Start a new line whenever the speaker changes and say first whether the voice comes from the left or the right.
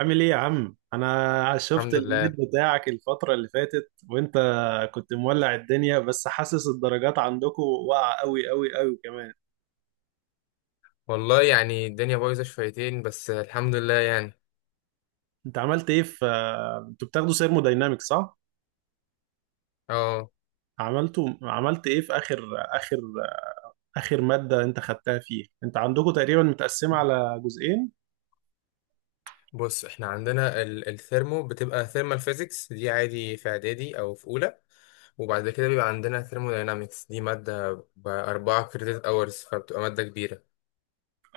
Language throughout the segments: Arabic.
right: عامل ايه يا عم؟ انا شفت
left: الحمد لله.
right: النت بتاعك الفترة اللي فاتت وانت كنت مولع الدنيا، بس حاسس الدرجات عندكم واقعة قوي قوي قوي كمان.
left: والله يعني الدنيا بايظة شويتين بس الحمد لله يعني.
right: انت عملت ايه في انتوا بتاخدوا سيرموداينامكس صح؟
left: اه
right: عملت ايه في اخر اخر مادة انت خدتها فيها؟ انت عندكم تقريبا متقسمة على جزئين.
left: بص احنا عندنا الثيرمو بتبقى ثيرمال فيزيكس دي عادي في اعدادي او في اولى، وبعد كده بيبقى عندنا ثيرموداينامكس دي مادة بأربعة كريدت اورز، فبتبقى مادة كبيرة.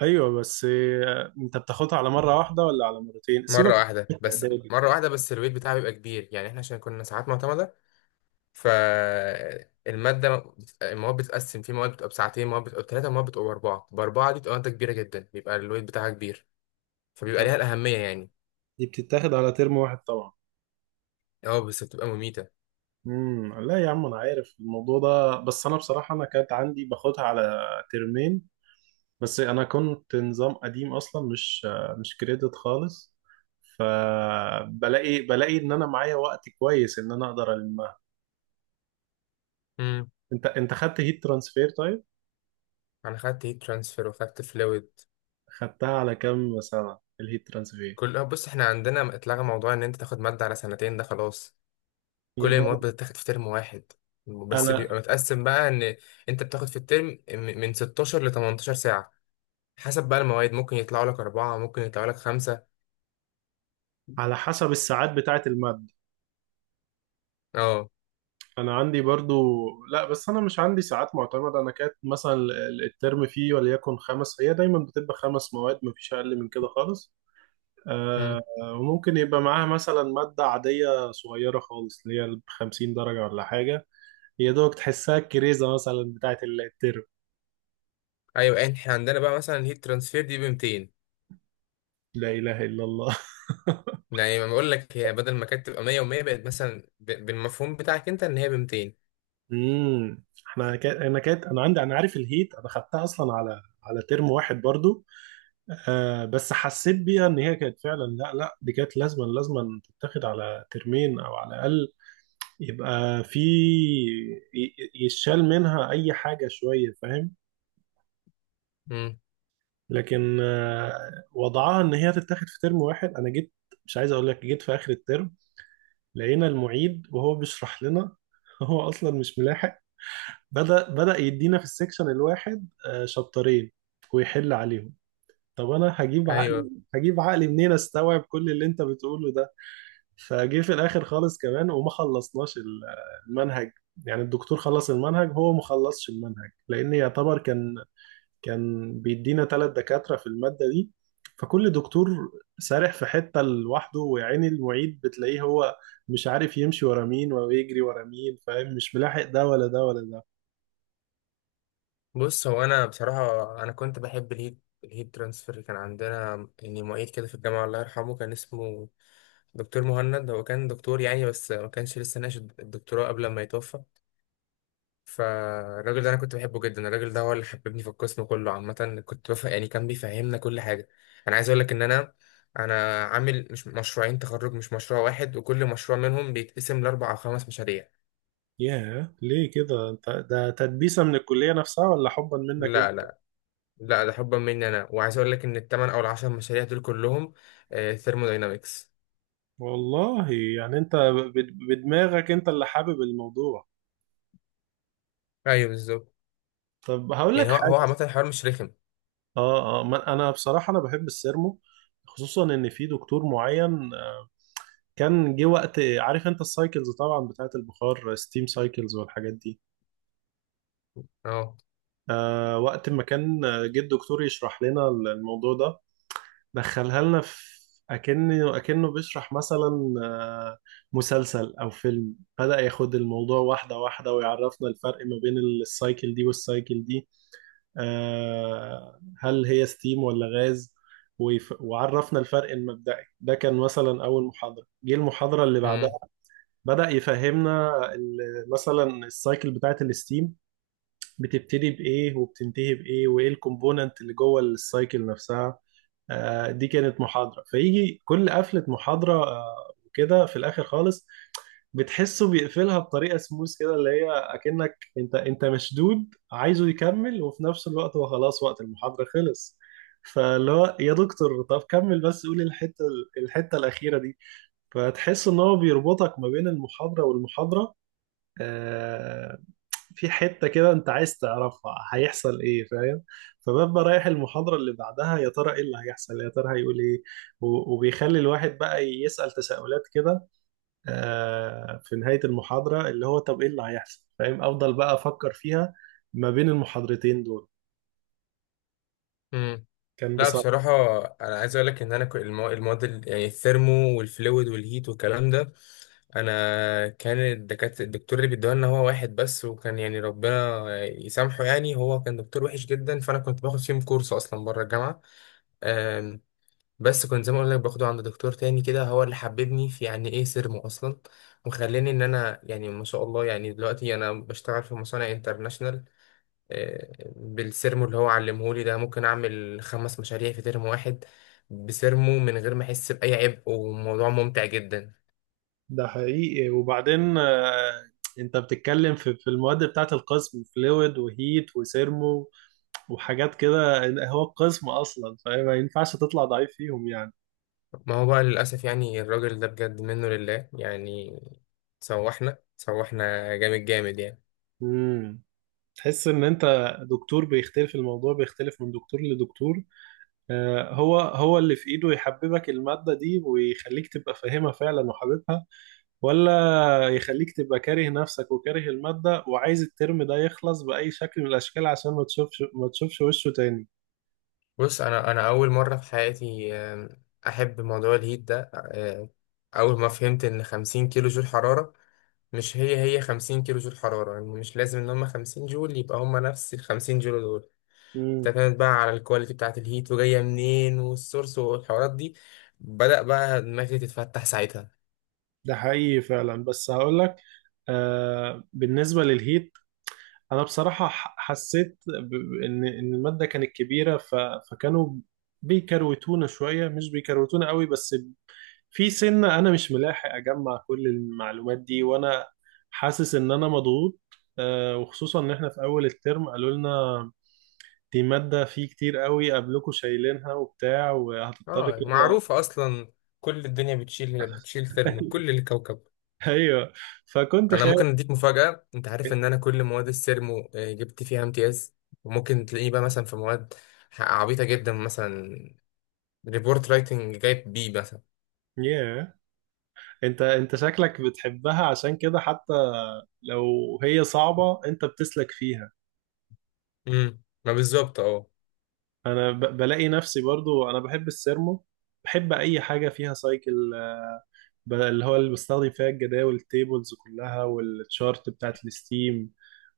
right: ايوه، بس انت بتاخدها على مرة واحدة ولا على مرتين؟
left: مرة
right: سيبك
left: واحدة
right: من
left: بس
right: الإعدادي.
left: مرة واحدة بس الويت بتاعها بيبقى كبير، يعني احنا عشان كنا ساعات معتمدة. فالمادة المواد بتتقسم، في مواد بتبقى بساعتين، مواد بتبقى بثلاثة، مواد بتبقى بأربعة. بأربعة دي بتبقى مادة كبيرة جدا، بيبقى الويت بتاعها كبير، فبيبقى
right: طب
left: ليها الأهمية يعني.
right: دي بتتاخد على ترم واحد طبعا.
left: اه بس بتبقى مميتة.
right: لا يا عم، انا عارف الموضوع ده، بس انا بصراحه انا كانت عندي باخدها على ترمين. بس انا كنت نظام قديم اصلا، مش كريدت خالص. فبلاقي ان انا معايا وقت كويس ان انا اقدر المها.
left: امم.
right: انت خدت هيت ترانسفير طيب؟
left: انا خدت هيت ترانسفير وخدت فلويد.
right: خدتها على كام سنه الهيت ترانسفير؟
left: كل بص احنا عندنا اتلغى موضوع ان انت تاخد مادة على سنتين، ده خلاص.
right: هي
left: كل المواد
right: جامدة.
left: بتتاخد في ترم واحد، بس
right: انا
left: بيبقى متقسم بقى ان انت بتاخد في الترم من 16 ل 18 ساعة، حسب بقى المواد. ممكن يطلعوا لك أربعة، ممكن يطلعوا لك خمسة.
right: على حسب الساعات بتاعه الماده.
left: اه.
right: انا عندي برضو، لا، بس انا مش عندي ساعات معتمده. انا كانت مثلا الترم فيه وليكن خمس، هي دايما بتبقى خمس مواد، مفيش اقل من كده خالص. آه.
left: امم.
right: وممكن يبقى معاها مثلا ماده عاديه صغيره خالص اللي هي ب 50 درجه ولا حاجه، يا دوبك تحسها الكريزه مثلا بتاعه الترم.
left: ايوه احنا عندنا بقى مثلا الهيت ترانسفير دي ب 200،
right: لا اله الا الله.
left: يعني ما بقول لك، هي بدل ما كانت تبقى 100 و100، بقت مثلا بالمفهوم بتاعك انت ان هي ب 200.
right: انا كانت انا عندي، انا عارف الهيت، انا خدتها اصلا على ترم واحد برضو. آه، بس حسيت بيها ان هي كانت فعلا، لا لا دي كانت لازما تتاخد على ترمين او على الاقل يبقى في يشال منها اي حاجه شويه، فاهم؟
left: امم.
right: لكن آه، وضعها ان هي تتاخد في ترم واحد. انا جيت، مش عايز اقول لك، جيت في اخر الترم لقينا المعيد وهو بيشرح لنا. هو اصلا مش ملاحق. بدأ يدينا في السكشن الواحد آه شابترين ويحل عليهم. طب انا هجيب عقلي؟
left: ايوه
right: هجيب عقلي منين استوعب كل اللي انت بتقوله ده؟ فجه في الاخر خالص كمان وما خلصناش المنهج. يعني الدكتور خلص المنهج، هو ما خلصش المنهج لان يعتبر كان بيدينا ثلاث دكاترة في المادة دي، فكل دكتور سارح في حتة لوحده، ويعني المعيد بتلاقيه هو مش عارف يمشي ورا مين ويجري ورا مين، فاهم؟ مش ملاحق ده ولا ده ولا ده.
left: بص هو انا بصراحه انا كنت بحب الهيد ترانسفير. كان عندنا يعني معيد كده في الجامعه، الله يرحمه، كان اسمه دكتور مهند. هو كان دكتور يعني بس ما كانش لسه ناقش الدكتوراه قبل ما يتوفى. فالراجل ده انا كنت بحبه جدا. الراجل ده هو اللي حببني في القسم كله عامه، كنت بفهم يعني، كان بيفهمنا كل حاجه. انا عايز اقول لك ان انا عامل مش مشروعين تخرج، مش مشروع واحد، وكل مشروع منهم بيتقسم لاربع او خمس مشاريع.
right: ياه، ليه كده؟ انت ده تدبيسة من الكلية نفسها ولا حبا منك
left: لا
right: انت؟
left: لا لا ده حبا مني انا، وعايز اقول لك ان الثمان او العشر مشاريع دول كلهم ثيرموداينامكس.
right: والله يعني انت بدماغك انت اللي حابب الموضوع.
left: ايوه بالظبط.
right: طب هقول
left: يعني
right: لك
left: هو
right: حاجة.
left: عامه الحوار مش رخم.
right: اه اه، انا بصراحه انا بحب السيرمو، خصوصا ان في دكتور معين آه، كان جه وقت، عارف انت السايكلز طبعا بتاعت البخار، ستيم سايكلز والحاجات دي.
left: اه.
right: آه، وقت ما كان آه، جه الدكتور يشرح لنا الموضوع ده، دخلها لنا في اكنه بيشرح مثلا آه، مسلسل او فيلم. بدأ ياخد الموضوع واحده واحده ويعرفنا الفرق ما بين السايكل دي والسايكل دي، آه، هل هي ستيم ولا غاز. وعرفنا الفرق المبدئي ده، كان مثلا اول محاضره. جه المحاضره اللي بعدها
left: امم.
right: بدا يفهمنا مثلا السايكل بتاعه الستيم، بتبتدي بايه وبتنتهي بايه وايه الكومبوننت اللي جوه السايكل نفسها. آه، دي كانت محاضره فيجي. كل قفله محاضره آه، وكده في الاخر خالص، بتحسه بيقفلها بطريقه سموث كده، اللي هي اكنك انت مشدود عايزه يكمل، وفي نفس الوقت هو خلاص وقت المحاضره خلص. فاللي هو يا دكتور طب كمل بس، قول الحته الاخيره دي. فتحس ان هو بيربطك ما بين المحاضره والمحاضره، آه، في حته كده انت عايز تعرفها هيحصل ايه، فاهم؟ فببقى رايح المحاضره اللي بعدها، يا ترى ايه اللي هيحصل، يا ترى هيقول ايه. وبيخلي الواحد بقى يسال تساؤلات كده آه، في نهاية المحاضرة، اللي هو طب ايه اللي هيحصل، فاهم؟ افضل بقى افكر فيها ما بين المحاضرتين دول.
left: امم
right: كان
left: لا
right: بصراحة،
left: بصراحه. انا عايز اقول لك ان المواد يعني الثيرمو والفلويد والهيت والكلام ده، انا كان الدكتور اللي بيدوها لنا هو واحد بس، وكان يعني ربنا يسامحه يعني، هو كان دكتور وحش جدا. فانا كنت باخد فيهم كورس اصلا بره الجامعه، بس كنت زي ما اقول لك باخده عند دكتور تاني كده، هو اللي حببني في يعني ايه سيرمو اصلا، وخلاني ان انا يعني ما شاء الله يعني دلوقتي انا بشتغل في مصانع انترناشنال بالسيرمو اللي هو علمهولي ده. ممكن اعمل خمس مشاريع في ترم واحد بسيرمو من غير ما احس باي عبء، وموضوع ممتع جدا.
right: ده حقيقي. وبعدين آه، انت بتتكلم في المواد بتاعت القسم، فلويد وهيت وسيرمو وحاجات كده. هو القسم اصلا فاهم ما ينفعش تطلع ضعيف فيهم يعني.
left: ما هو بقى للاسف يعني الراجل ده بجد منه لله يعني، سوحنا جامد يعني.
right: امم، تحس ان انت، دكتور بيختلف، الموضوع بيختلف من دكتور لدكتور. آه، هو هو اللي في ايده يحببك المادة دي ويخليك تبقى فاهمها فعلا وحاببها، ولا يخليك تبقى كاره نفسك وكاره المادة وعايز الترم ده يخلص بأي شكل من الأشكال عشان ما تشوفش وشه تاني.
left: بص انا اول مره في حياتي احب موضوع الهيت ده. اول ما فهمت ان 50 كيلو جول حراره مش هي 50 كيلو جول حراره، يعني مش لازم ان هم 50 جول يبقى هم نفس ال 50 جول دول.
right: امم.
left: اعتمد بقى على الكواليتي بتاعه الهيت وجايه منين والسورس والحوارات دي. بدأ بقى دماغي تتفتح ساعتها.
right: ده حقيقي فعلا. بس هقولك آه، بالنسبة للهيت، أنا بصراحة حسيت إن المادة كانت كبيرة، ف... فكانوا بيكروتونا شوية، مش بيكروتونا قوي، بس في سنة أنا مش ملاحق أجمع كل المعلومات دي، وأنا حاسس إن أنا مضغوط. آه، وخصوصا إن إحنا في أول الترم قالوا لنا دي مادة في كتير قوي قبلكوا شايلينها وبتاع، وهتضطر
left: اه
right: كده.
left: معروفه اصلا، كل الدنيا بتشيل ثرمو، كل الكوكب.
right: ايوه، فكنت
left: انا ممكن
right: خايف.
left: اديك مفاجأة، انت عارف ان انا كل مواد السيرمو جبت فيها امتياز؟ وممكن تلاقيه بقى مثلا في مواد عبيطة جدا، مثلا ريبورت رايتنج جايب بي مثلا.
right: ياه، انت شكلك بتحبها عشان كده، حتى لو هي صعبة انت بتسلك فيها.
left: ما بالظبط. اه
right: انا بلاقي نفسي برضو انا بحب السيرمو، بحب اي حاجة فيها سايكل، اللي هو اللي بستخدم فيها الجداول التيبلز كلها والتشارت بتاعت الستيم.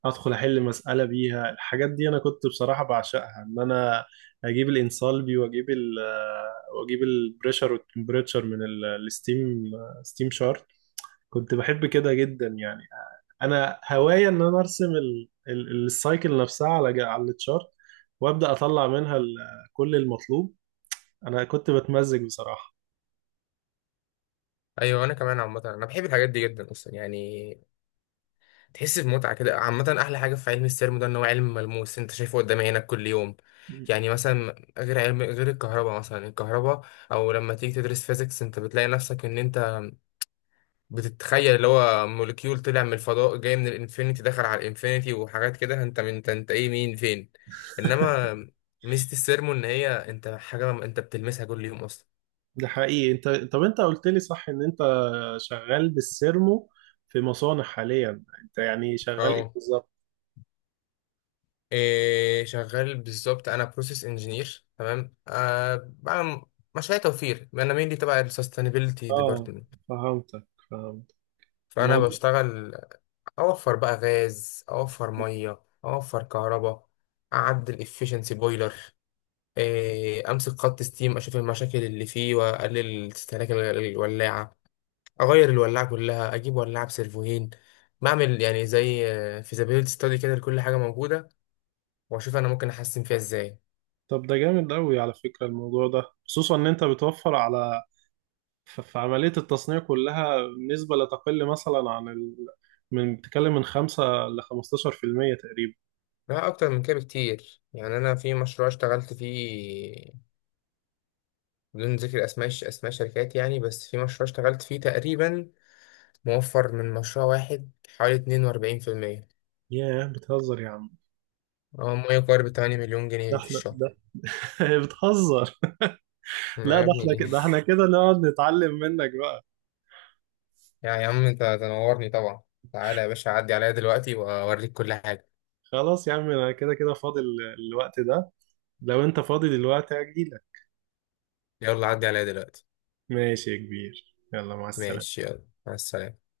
right: ادخل احل مسألة بيها الحاجات دي، انا كنت بصراحة بعشقها، ان انا اجيب الانسالبي واجيب ال آه، واجيب البريشر والتمبريتشر من الستيم، ستيم شارت. كنت بحب كده جدا يعني. انا هواية ان انا ارسم السايكل نفسها على على التشارت وابدا اطلع منها كل المطلوب. انا كنت بتمزج بصراحة.
left: ايوه انا كمان عامة انا بحب الحاجات دي جدا اصلا يعني، تحس بمتعة كده. عامة احلى حاجة في علم السيرمو ده ان هو علم ملموس، انت شايفه قدام عينك كل يوم. يعني مثلا غير علم غير الكهرباء، مثلا الكهرباء او لما تيجي تدرس فيزيكس انت بتلاقي نفسك ان انت بتتخيل اللي هو موليكيول طلع من الفضاء، جاي من الانفينيتي، دخل على الانفينيتي، وحاجات كده، انت من انت, انت ايه، مين، فين. انما ميزة السيرمو ان هي انت حاجة انت بتلمسها كل يوم اصلا.
right: ده حقيقي. انت طب انت قلت لي صح ان انت شغال بالسيرمو في مصانع حاليا، انت يعني شغال ايه
left: اه.
right: بالظبط؟
left: إيه شغال بالظبط. انا بروسيس انجينير، تمام، أه بعمل مشاريع توفير. انا مين دي تبع السستينابيلتي
right: اه،
left: ديبارتمنت.
right: فهمتك، فهمت
left: فانا
right: الموضوع.
left: بشتغل اوفر بقى غاز، اوفر ميه، اوفر كهرباء، اعدل efficiency بويلر، امسك خط ستيم اشوف المشاكل اللي فيه واقلل استهلاك الولاعه، اغير الولاعه كلها، اجيب ولاعه بسيرفوهين، بعمل يعني زي فيزابيلتي ستادي كده لكل حاجه موجوده، واشوف انا ممكن احسن فيها ازاي.
right: طب ده جامد قوي على فكرة الموضوع ده، خصوصا ان انت بتوفر على في عملية التصنيع كلها نسبة لا تقل مثلا عن ال... من بتتكلم من 5 ل 15% تقريبا.
left: لا اكتر من كده بكتير. يعني انا في مشروع اشتغلت فيه، بدون ذكر اسماء اسماء شركات يعني، بس في مشروع اشتغلت فيه تقريبا موفر من مشروع واحد حوالي 42%،
right: ياه، بتهزر يا عم.
left: او ما يقارب 8 مليون
right: ده
left: جنيه في
right: احنا
left: الشهر.
right: ده بتهزر.
left: ما
right: لا،
left: يا
right: ده احنا
left: ابني.
right: كده، ده احنا كده نقعد نتعلم منك.
left: يا عم انت تنورني طبعا. تعالى يا باشا عدي عليا دلوقتي واوريك كل حاجة.
right: خلاص يا عم، انا كده كده فاضي الوقت ده، لو انت فاضي دلوقتي هجيلك.
left: يلا عدي عليا دلوقتي.
right: ماشي يا كبير، يلا مع السلامة.
left: ماشي يلا مع السلامة.